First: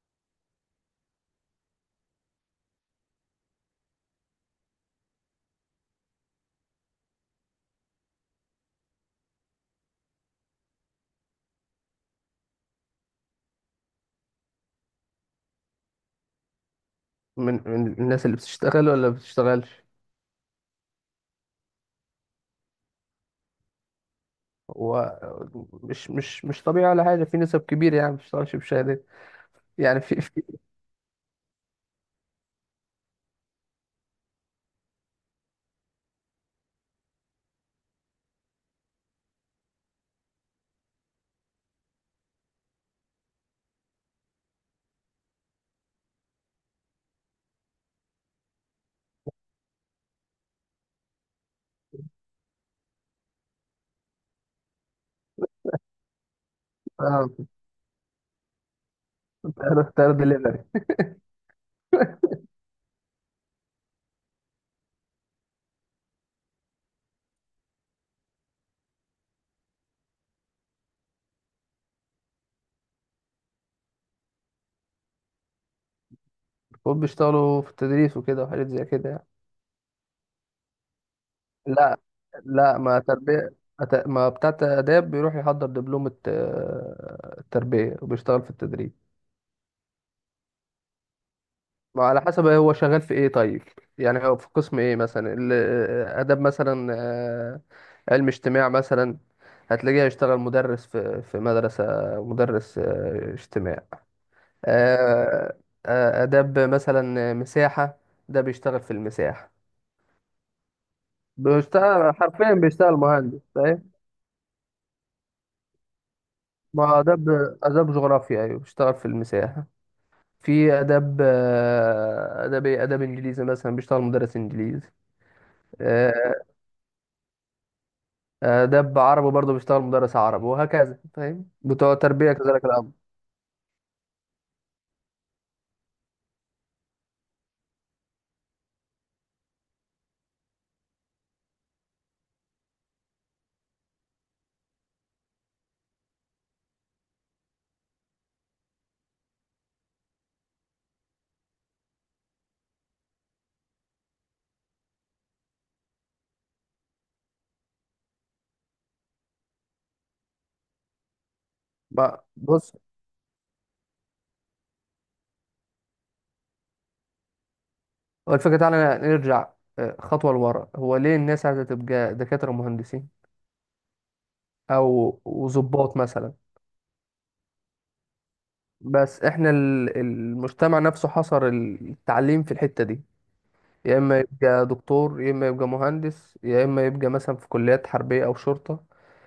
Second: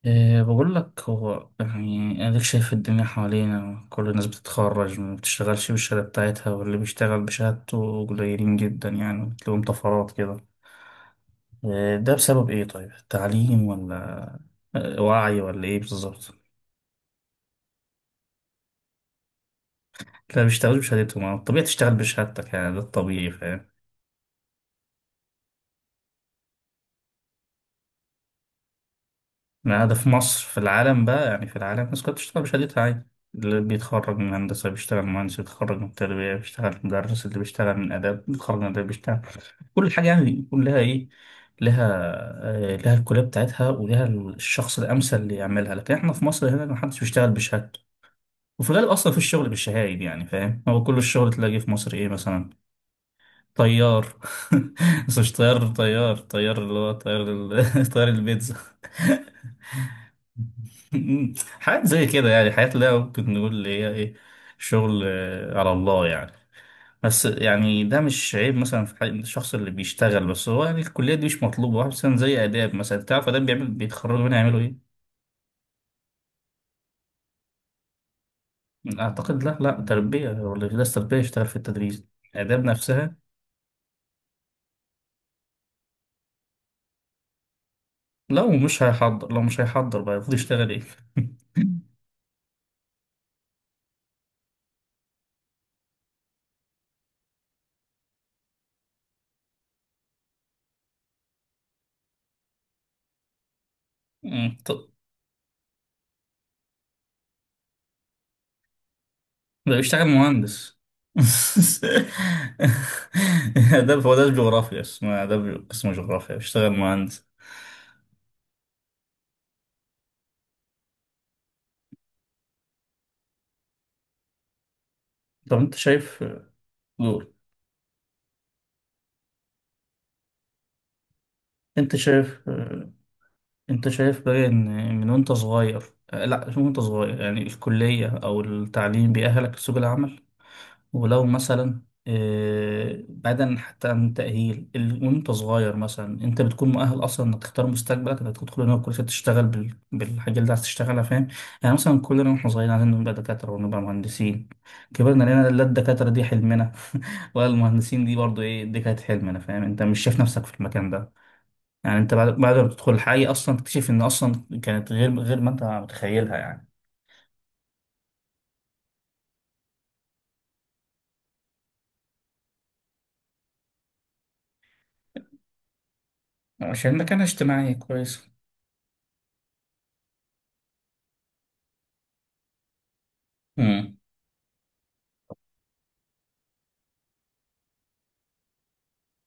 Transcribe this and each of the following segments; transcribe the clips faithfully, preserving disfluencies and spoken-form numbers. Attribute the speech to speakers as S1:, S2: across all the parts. S1: إيه بقول لك، هو يعني أديك شايف الدنيا حوالينا، كل الناس بتتخرج ما بتشتغلش بالشهادة بتاعتها، واللي بيشتغل بشهادته قليلين جدا، يعني بتلاقيهم طفرات كده. إيه ده بسبب إيه طيب؟ تعليم ولا؟ آه، وعي ولا إيه بالظبط؟
S2: من من الناس اللي بتشتغل ولا بتشتغلش.
S1: لا بيشتغلش بشهادتهم. آه، الطبيعي تشتغل بشهادتك، يعني ده الطبيعي، فاهم؟
S2: هو مش مش مش طبيعي ولا حاجة، في نسب كبيرة يعني ما بتشتغلش بشهادات.
S1: ما ده
S2: يعني
S1: في
S2: في في
S1: مصر، في العالم بقى، يعني في العالم الناس كلها بتشتغل بشهادتها عادي. اللي بيتخرج من هندسة بيشتغل مهندس، اللي بيتخرج من تربية بيشتغل مدرس، اللي بيشتغل من آداب بيتخرج من آداب بيشتغل. كل حاجة يعني يكون لها إيه، لها، آه، لها الكلية بتاعتها ولها الشخص الأمثل اللي يعملها، لكن إحنا في مصر هنا محدش بيشتغل بشهادته. وفي الغالب أصلا في الشغل بالشهايد، يعني فاهم، هو كل الشغل تلاقيه في مصر إيه مثلا؟ طيار. بس مش طيار طيار طيار اللي هو طيار
S2: اه،
S1: ال- طيار البيتزا.
S2: تلات دليفري.
S1: حاجات زي كده، يعني حاجات اللي هي ممكن نقول اللي هي إيه؟ شغل آه، على الله يعني. بس يعني ده مش عيب مثلا في حق الشخص اللي بيشتغل، بس هو يعني الكلية دي مش مطلوبة، واحد مثلا زي آداب، مثلا تعرف آداب بيعمل، بيتخرجوا منها يعملوا إيه؟
S2: المفروض بيشتغلوا في التدريس وكده وحاجات زي كده يعني.
S1: أعتقد لا، لا، تربية هو اللي درس تربية يشتغل في
S2: لا.
S1: التدريس. آداب
S2: لا ما
S1: نفسها.
S2: تربية. أت- ما بتاع آداب بيروح يحضر دبلومة آه، التربية وبيشتغل
S1: لو
S2: في
S1: مش
S2: التدريس.
S1: هيحضر لو مش هيحضر بقى، المفروض يشتغل إيه؟
S2: ما على حسب هو شغال في ايه طيب. يعني هو في قسم ايه مثلا ال- اداب مثلا، آه، علم اجتماع مثلا. هتلاقيه هيشتغل مدرس في في مدرسة، مدرس آه، اجتماع.
S1: مم، طب.
S2: آه، آه، اداب مثلا، آه، مساحة، ده بيشتغل في المساحة.
S1: ده بيشتغل مهندس.
S2: بيشتغل حرفيا، بيشتغل مهندس فاهم.
S1: آداب، هو ده جغرافيا اسمه آداب، اسمه جغرافيا بيشتغل
S2: ما
S1: مهندس.
S2: اداب، اداب جغرافيا ايوه بيشتغل في المساحة. في اداب، آه، اداب إيه؟ اداب انجليزي مثلا بيشتغل مدرس انجليزي.
S1: طب أنت شايف.
S2: آه،
S1: دول.
S2: آه، دب عربي برضه بيشتغل مدرس عربي وهكذا فاهم، بتوع
S1: أنت
S2: تربية
S1: شايف
S2: كذلك الأمر.
S1: انت شايف بقى ان، من وانت صغير. آه، لا مش من وانت صغير، يعني الكلية او التعليم بيأهلك لسوق العمل. ولو مثلا، آه، بعيدا حتى عن التأهيل ال- وانت صغير مثلا، انت بتكون مؤهل اصلا انك تختار مستقبلك، انك تدخل هنا الكلية تشتغل بال- بالحاجة اللي عايز تشتغلها، فاهم. يعني مثلا كلنا واحنا صغيرين عايزين نبقى دكاترة ونبقى مهندسين. كبرنا لقينا لا الدكاترة دي حلمنا ولا المهندسين دي، برضو ايه دي كانت حلمنا، فاهم؟ انت مش شايف نفسك في المكان ده. يعني انت
S2: بقى-
S1: بعد بعد ما
S2: بص،
S1: بتدخل الحي اصلا تكتشف ان اصلا كانت غير غير ما انت متخيلها يعني.
S2: هو الفكرة تعالى نرجع آه، خطوة لورا. هو ليه الناس عايزة تبقى دكاترة ومهندسين أو وظباط مثلا؟
S1: عشان مكانها اجتماعي كويس.
S2: بس احنا ال- المجتمع نفسه حصر التعليم في الحتة دي.
S1: امم.
S2: يا إما يبقى دكتور، يا إما يبقى مهندس، يا إما يبقى مثلا في كليات حربية أو شرطة،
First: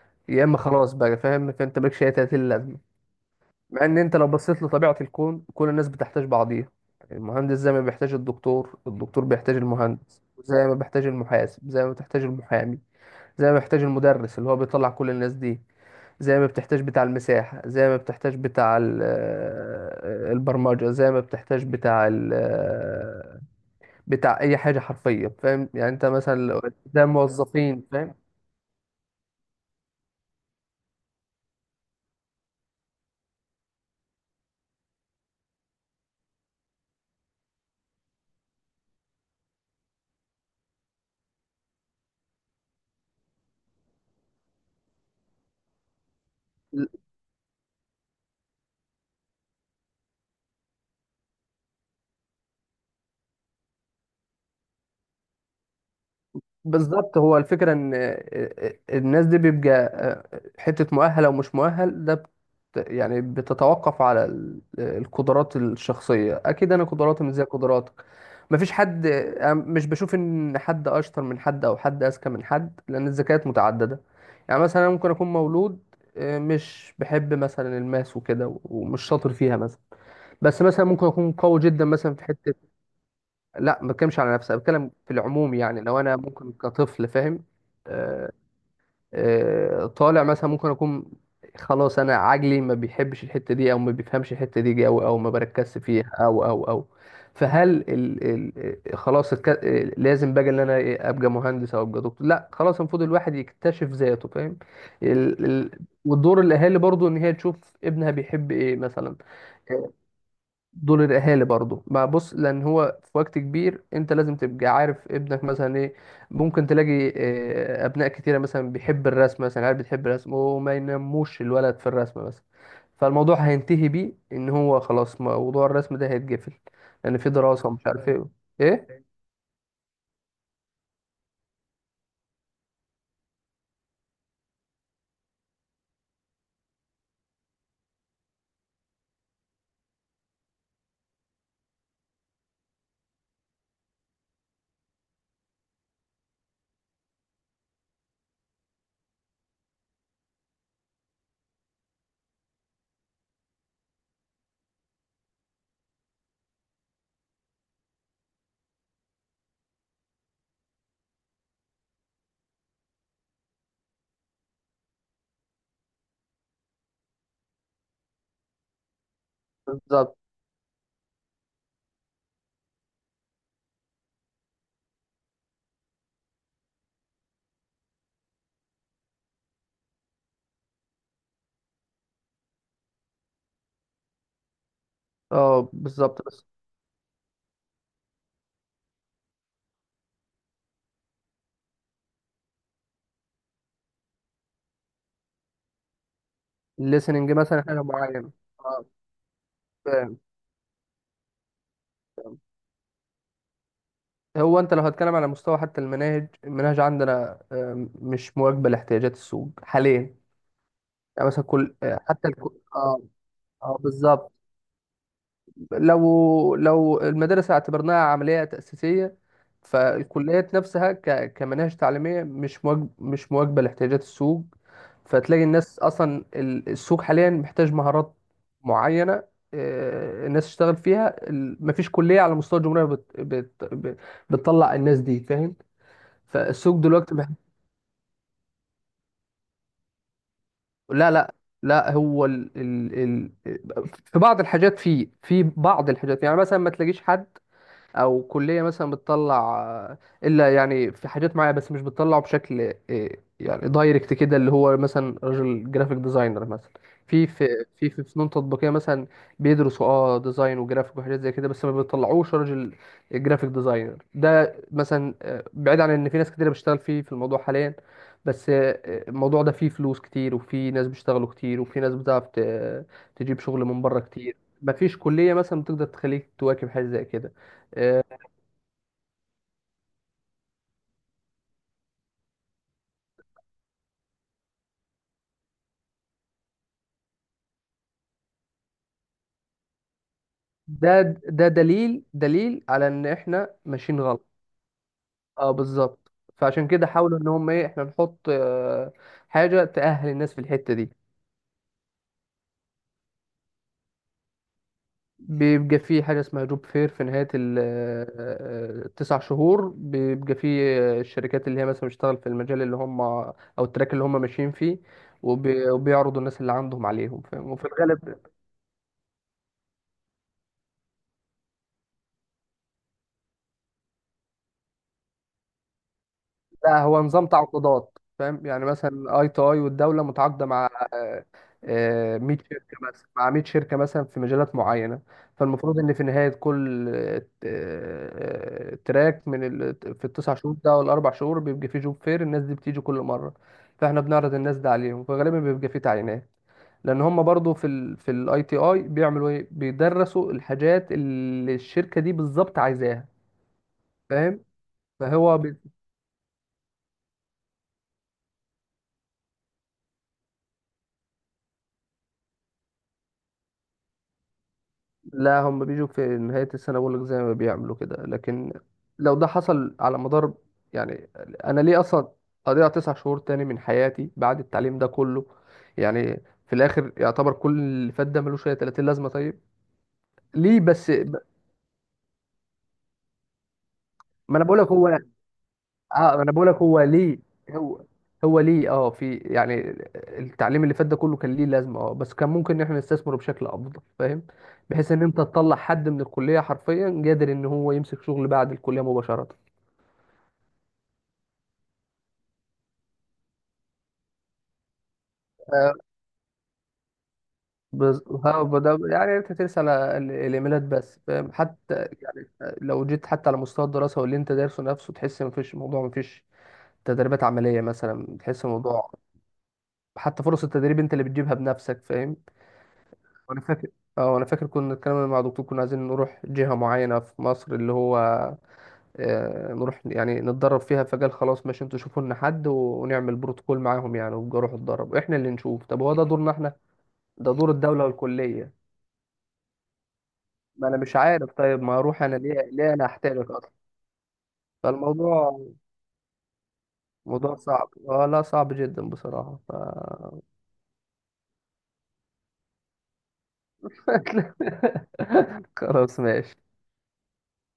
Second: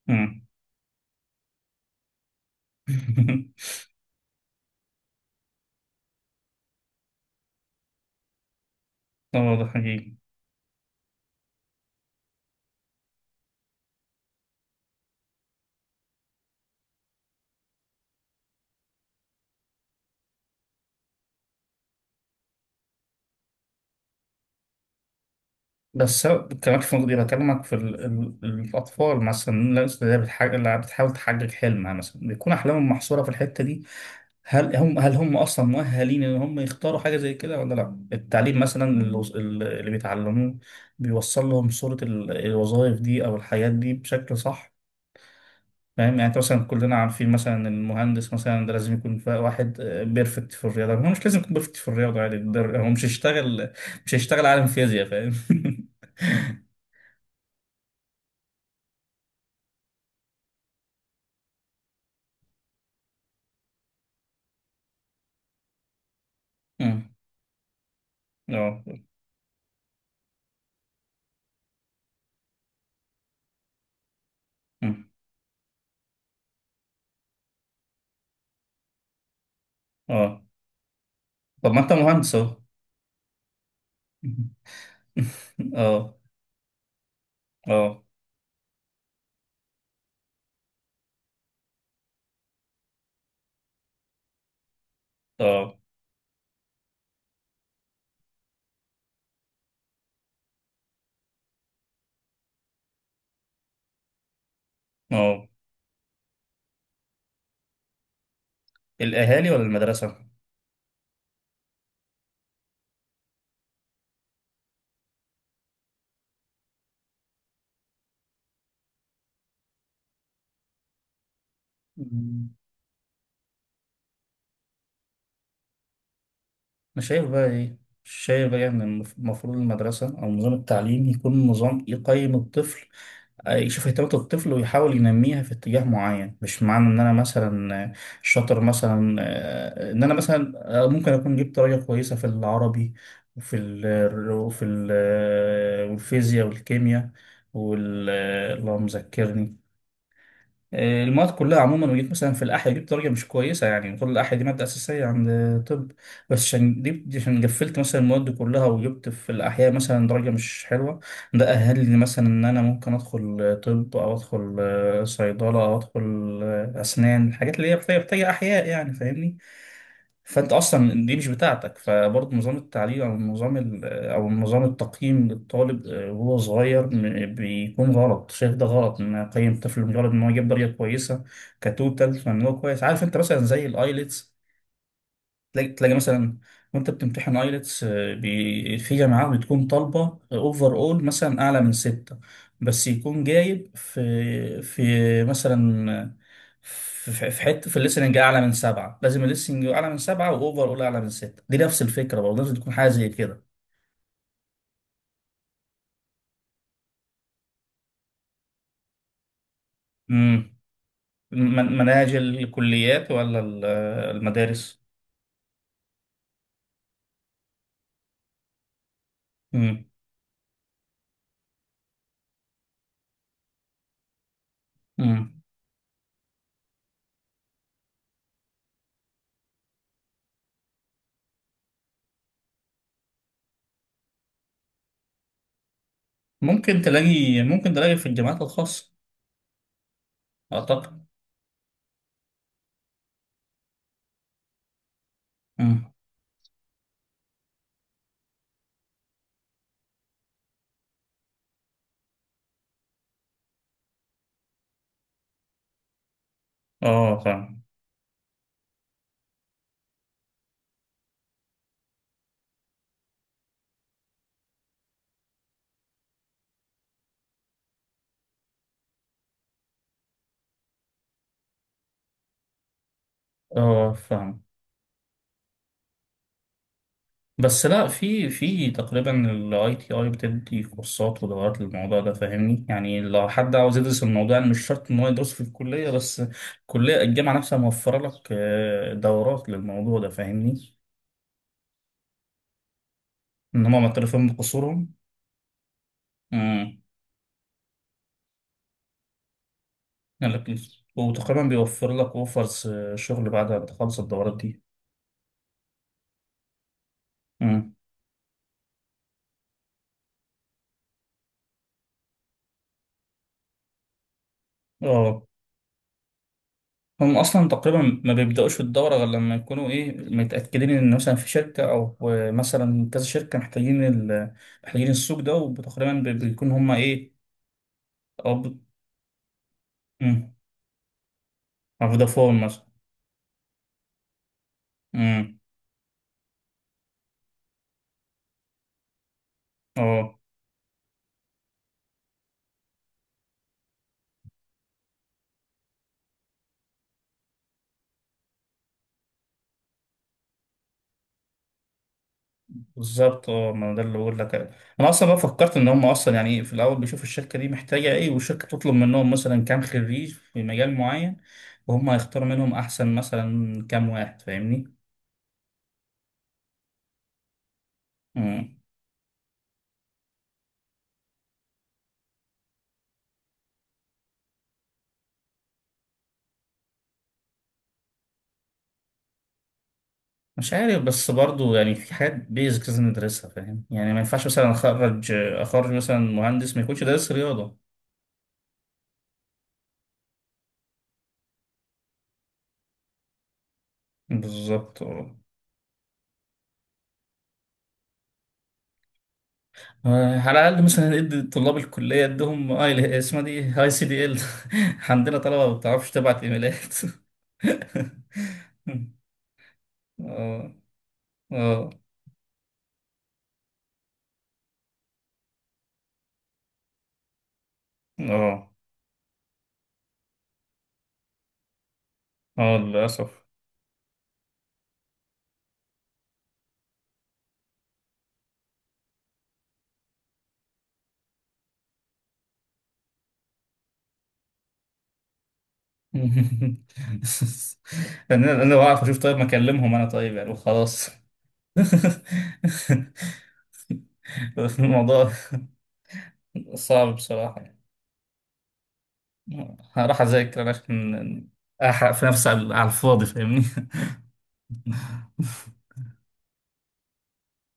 S1: امم.
S2: يا إما خلاص بقى فاهم. فأنت مالكش أي تلاتين لازمة. مع ان انت لو بصيت لطبيعة الكون، كل الناس بتحتاج بعضيها. المهندس زي ما بيحتاج الدكتور، الدكتور
S1: ده
S2: بيحتاج
S1: موضوع حقيقي.
S2: المهندس، زي ما بيحتاج المحاسب، زي ما بيحتاج المحامي، زي ما بيحتاج المدرس اللي هو بيطلع كل الناس دي، زي ما بتحتاج بتاع المساحة، زي ما بتحتاج بتاع ال- آه، البرمجة، زي ما بتحتاج بتاع ال- آه، بتاع أي حاجة حرفيا فاهم. يعني أنت
S1: بس
S2: مثلا
S1: هو-
S2: لو-
S1: كمان في
S2: ده
S1: مقدار اكلمك في
S2: موظفين
S1: ال...
S2: فاهم.
S1: ال... الاطفال مثلا، الناس اللي هي بتحاج... اللي بتحاول تحقق حلمها، مثلا بيكون احلامهم محصوره في الحته دي. هل هم هل هم اصلا مؤهلين ان هم يختاروا حاجه زي كده ولا لا؟ التعليم مثلا اللي, وص- اللي بيتعلموه بيوصل لهم صوره ال- الوظائف دي او الحياه دي بشكل صح؟ فاهم، يعني انت مثلا، كلنا عارفين مثلا إن المهندس مثلا ده لازم يكون ف- واحد بيرفكت في الرياضه، هو مش لازم يكون بيرفكت في الرياضه، يعني ده- هو مش هيشتغل مش هيشتغل عالم فيزياء، فاهم.
S2: بالظبط، هو الفكرة ان الناس دي بيبقى حتة مؤهل او مش مؤهل، ده بت يعني بتتوقف على ال- القدرات الشخصية. اكيد انا
S1: أمم،
S2: قدراتي مش زي قدراتك. مفيش
S1: اه.
S2: حد، أنا مش بشوف ان حد اشطر من حد او حد اذكى من حد، لان الذكاءات متعددة. يعني مثلا أنا
S1: أمم،
S2: ممكن اكون مولود آه، مش بحب مثلا الماس وكده ومش شاطر فيها مثلا،
S1: اه.
S2: بس مثلا ممكن اكون قوي
S1: طب ما
S2: جدا
S1: انت
S2: مثلا في
S1: مهندس
S2: حتة.
S1: اهو.
S2: لا، ما بتكلمش على نفسي، أنا بتكلم في العموم يعني، لو
S1: اه،
S2: انا ممكن كطفل فاهم،
S1: اه،
S2: آه، آه، طالع مثلا، ممكن اكون خلاص انا عجلي ما بيحبش الحته دي او ما بيفهمش الحته دي او او ما
S1: اه،
S2: بركزش فيها او او او. فهل ال ال آه، خلاص الك- آه، لازم بقى ان انا إيه، ابقى مهندس او ابقى دكتور؟ لا خلاص، المفروض الواحد يكتشف ذاته فاهم. ال
S1: اه.
S2: ال ودور الاهالي برضو ان هي تشوف ابنها بيحب ايه مثلا.
S1: الاهالي ولا المدرسه؟
S2: دول الاهالي برضو بقى، بص، لان هو في وقت كبير انت لازم تبقى عارف ابنك مثلا ايه. ممكن تلاقي آه، ابناء كتيره مثلا بيحب الرسم مثلا، عارف بتحب الرسم، وما ينموش الولد في الرسم مثلا،
S1: أمم.
S2: فالموضوع هينتهي بيه ان هو خلاص موضوع الرسم ده هيتقفل،
S1: انا
S2: لان
S1: شايف
S2: في
S1: بقى
S2: دراسه
S1: ايه.
S2: ومش عارف ايه.
S1: شايف بقى ان
S2: ايه
S1: المف- المفروض المدرسه او نظام التعليم يكون نظام يقيم الطفل، يشوف اهتمامات الطفل ويحاول ينميها في اتجاه معين. مش معنى ان انا مثلا شاطر مثلا، آه، ان انا مثلا، آه، ممكن اكون جبت درجة كويسة في العربي، وفي ال وفي ال آه، والفيزياء والكيمياء، وال آه، اللهم ذكرني، آه، المواد كلها عموما، وجيت مثلا في الأحياء جبت درجة مش كويسة، يعني طول الأحياء دي مادة أساسية عند. طب، بس عشان دي، عشان قفلت مثلا المواد دي كلها وجبت في الأحياء مثلا درجة مش حلوة، ده أهلني مثلا إن أنا ممكن أدخل طب أو أدخل آه، صيدلة أو أدخل آه، أسنان، الحاجات اللي هي محتاجة محتاجة أحياء يعني، فاهمني.
S2: بالظبط.
S1: فأنت أصلا دي مش بتاعتك، فبرضه نظام التعليم أو نظام او نظام التقييم للطالب، آه، وهو صغير م- بيكون غلط. شايف ده غلط ان اقيم طفل مجرد ان هو يجيب درجه كويسه كتوتال، فان هو كويس. عارف انت مثلا زي الايلتس، تلاقي
S2: اه
S1: تلاقي
S2: بالظبط
S1: مثلا،
S2: بس.
S1: وانت بتمتحن ايلتس، في جامعات بتكون طالبه اوفر اول مثلا اعلى من ستة، بس يكون جايب في في مثلا في في-
S2: الليسننج
S1: في
S2: مثلا
S1: حته في
S2: حاجه
S1: الليسننج
S2: معينه.
S1: اعلى من
S2: اه
S1: سبعه، لازم الليسننج اعلى من
S2: فاهم.
S1: سبعه واوفر اول اعلى من سته، دي نفس الفكره برضه،
S2: فاهم.
S1: لازم تكون حاجه زي
S2: هو انت لو هتكلم على مستوى حتى المناهج، المناهج عندنا آه، مش مواكبه لاحتياجات السوق
S1: كده.
S2: حاليا. يعني مثلا كل
S1: من- مناهج
S2: حتى الكل... اه،
S1: الكليات ولا ال-
S2: اه بالظبط.
S1: المدارس؟
S2: لو لو المدارس اعتبرناها عملية تأسيسية،
S1: مم.
S2: فالكليات نفسها ك... كمناهج تعليمية مش مواج... مش مواكبة لاحتياجات السوق.
S1: مم.
S2: فتلاقي الناس أصلا، ال- السوق حاليا محتاج مهارات معينة آه، الناس تشتغل فيها. ال- مفيش كلية على مستوى الجمهورية بت... بت... بت- بتطلع الناس دي فاهم. فالسوق
S1: ممكن
S2: دلوقتي،
S1: تلاقي ممكن تلاقي في الجامعات الخاصة، أعتقد.
S2: لا لا، لا هو ال... ال... ال... في بعض الحاجات، فيه في بعض
S1: مم.
S2: الحاجات يعني، مثلا ما تلاقيش حد او كليه مثلا بتطلع الا يعني في حاجات معينه، بس مش بتطلعه بشكل إيه، يعني دايركت كده، اللي هو مثلا راجل جرافيك ديزاينر مثلا.
S1: اه،
S2: في
S1: فاهم.
S2: في في في فنون تطبيقيه مثلا بيدرسوا اه ديزاين وجرافيك وحاجات زي كده، بس ما بيطلعوش راجل جرافيك ديزاينر. ده مثلا آه، بعيد عن ان في ناس كتير بتشتغل فيه في الموضوع حاليا، بس آه، الموضوع ده فيه فلوس كتير، وفي ناس بيشتغلوا كتير، وفي ناس بتعرف ت- تجيب شغل من
S1: اه،
S2: بره كتير.
S1: فاهم.
S2: مفيش كليه مثلا بتقدر تخليك تواكب حاجه زي كده.
S1: بس لا
S2: آه،
S1: في في تقريبا الاي تي اي بتدي كورسات ودورات للموضوع ده، فاهمني؟ يعني لو حد عاوز يدرس الموضوع، يعني مش شرط ان هو يدرسه في الكلية بس، الكلية الجامعة نفسها موفرة لك آه، دورات للموضوع ده، فاهمني.
S2: ده، ده دليل، دليل على ان احنا
S1: ان هم
S2: ماشيين غلط.
S1: معترفين بقصورهم،
S2: اه بالظبط، فعشان كده حاولوا ان هم ايه، احنا نحط آه، حاجه تأهل
S1: يعني
S2: الناس في الحته
S1: لطيف.
S2: دي.
S1: وتقريبا بيوفر لك اوفرز شغل بعد ما تخلص الدورات دي.
S2: بيبقى في حاجه اسمها جوب فير في نهايه ال-
S1: امم.
S2: آه، آه، التسع شهور. بيبقى في آه، الشركات اللي هي مثلا بتشتغل في المجال اللي هم او التراك اللي هم ماشيين فيه،
S1: اه.
S2: وبي- وبيعرضوا الناس اللي عندهم
S1: هم
S2: عليهم
S1: اصلا
S2: فاهم؟ وفي
S1: تقريبا ما
S2: الغالب،
S1: بيبداوش في الدوره غير لما يكونوا ايه، متاكدين ان مثلا في شركه او مثلا كذا شركه محتاجين ال... محتاجين السوق ده، وتقريبا بيكون هم
S2: لا هو
S1: ايه.
S2: نظام تعاقدات
S1: او ب...
S2: فاهم. يعني مثلا اي تو اي والدوله
S1: مم.
S2: متعاقده مع آه،
S1: أو
S2: آه،
S1: فودافون
S2: مية
S1: مثلا.
S2: شركه، مثلا مع مية شركه مثلا في مجالات معينه.
S1: امم.
S2: فالمفروض ان في نهايه كل آه، آه، تراك من ال... في
S1: اه،
S2: التسع شهور ده والاربع شهور بيبقى فيه جوب فير، الناس دي بتيجي كل مره، فاحنا بنعرض الناس ده عليهم، فغالبا بيبقى فيه تعيينات، لان هم برضو في ال في الاي تي اي بيعملوا ايه، بيدرسوا الحاجات اللي الشركه دي بالظبط عايزاها
S1: بالظبط. اه ما ده اللي بقول لك.
S2: فاهم.
S1: انا اصلا بقى
S2: فهو
S1: فكرت ان هم اصلا يعني إيه، في الاول بيشوفوا الشركه دي محتاجه ايه، والشركه تطلب منهم مثلا كام خريج في مجال معين، وهم هيختاروا منهم احسن مثلا كام واحد، فاهمني.
S2: لا، هم بيجوا في نهاية السنة بقول لك زي ما بيعملوا كده، لكن
S1: مم.
S2: لو ده حصل على مدار، يعني أنا ليه أصلا أضيع تسع شهور تاني من حياتي بعد التعليم ده كله؟ يعني في الآخر يعتبر كل اللي فات ده ملوش أي تلاتين لازمة طيب.
S1: مش
S2: ليه
S1: عارف،
S2: بس.
S1: بس برضو يعني في حاجات بيزكس لازم ندرسها، فاهم؟ يعني ما ينفعش
S2: ما أنا
S1: مثلا
S2: بقول لك هو،
S1: اخرج اخرج مثلا
S2: اه انا بقول لك
S1: مهندس ما
S2: هو
S1: يكونش دارس
S2: ليه.
S1: رياضه.
S2: هو هو ليه اه في يعني، التعليم اللي فات ده كله كان ليه لازمه اه، بس كان ممكن ان احنا نستثمره بشكل افضل فاهم،
S1: بالظبط،
S2: بحيث ان
S1: اه.
S2: انت تطلع حد من الكليه حرفيا قادر ان هو يمسك شغل بعد الكليه مباشره.
S1: آه، على الاقل مثلا ادي طلاب الكليه ادهم اي اسمها دي هاي سي دي ال. عندنا طلبه ما
S2: آه،
S1: بتعرفش تبعت ايميلات.
S2: بز... ها ده
S1: مم.
S2: يعني انت ترسل على ال-
S1: اه.
S2: الايميلات بس فاهم،
S1: اه.
S2: حتى يعني آه، لو جيت حتى على مستوى الدراسه واللي انت دارسه نفسه تحس مفيش موضوع، مفيش تدريبات عمليه مثلا تحس
S1: اه.
S2: الموضوع. حتى فرص التدريب انت اللي بتجيبها بنفسك فاهم.
S1: اه، للأسف.
S2: انا فاكر، اه انا فاكر كنا اتكلمنا مع دكتور، كنا عايزين نروح جهة معينة في مصر، اللي هو آه، نروح يعني نتدرب فيها، فقال خلاص ماشي انتوا شوفوا لنا حد و- ونعمل بروتوكول معاهم يعني، وابقوا روحوا اتدربوا احنا اللي نشوف. طب هو ده دورنا احنا؟ ده دور الدولة
S1: انا
S2: والكلية.
S1: انا بعرف اشوف طيب، ما اكلمهم انا طيب يعني
S2: ما انا
S1: وخلاص.
S2: مش عارف، طيب ما اروح انا ليه؟ ليه انا احتاجك اصلا؟
S1: الموضوع
S2: فالموضوع،
S1: صعب
S2: موضوع
S1: بصراحة يعني.
S2: صعب اه، لا صعب جدا بصراحة ف...
S1: هروح اذاكر أنا عشان احرق في نفسي على على الفاضي، فاهمني.
S2: خلاص ماشي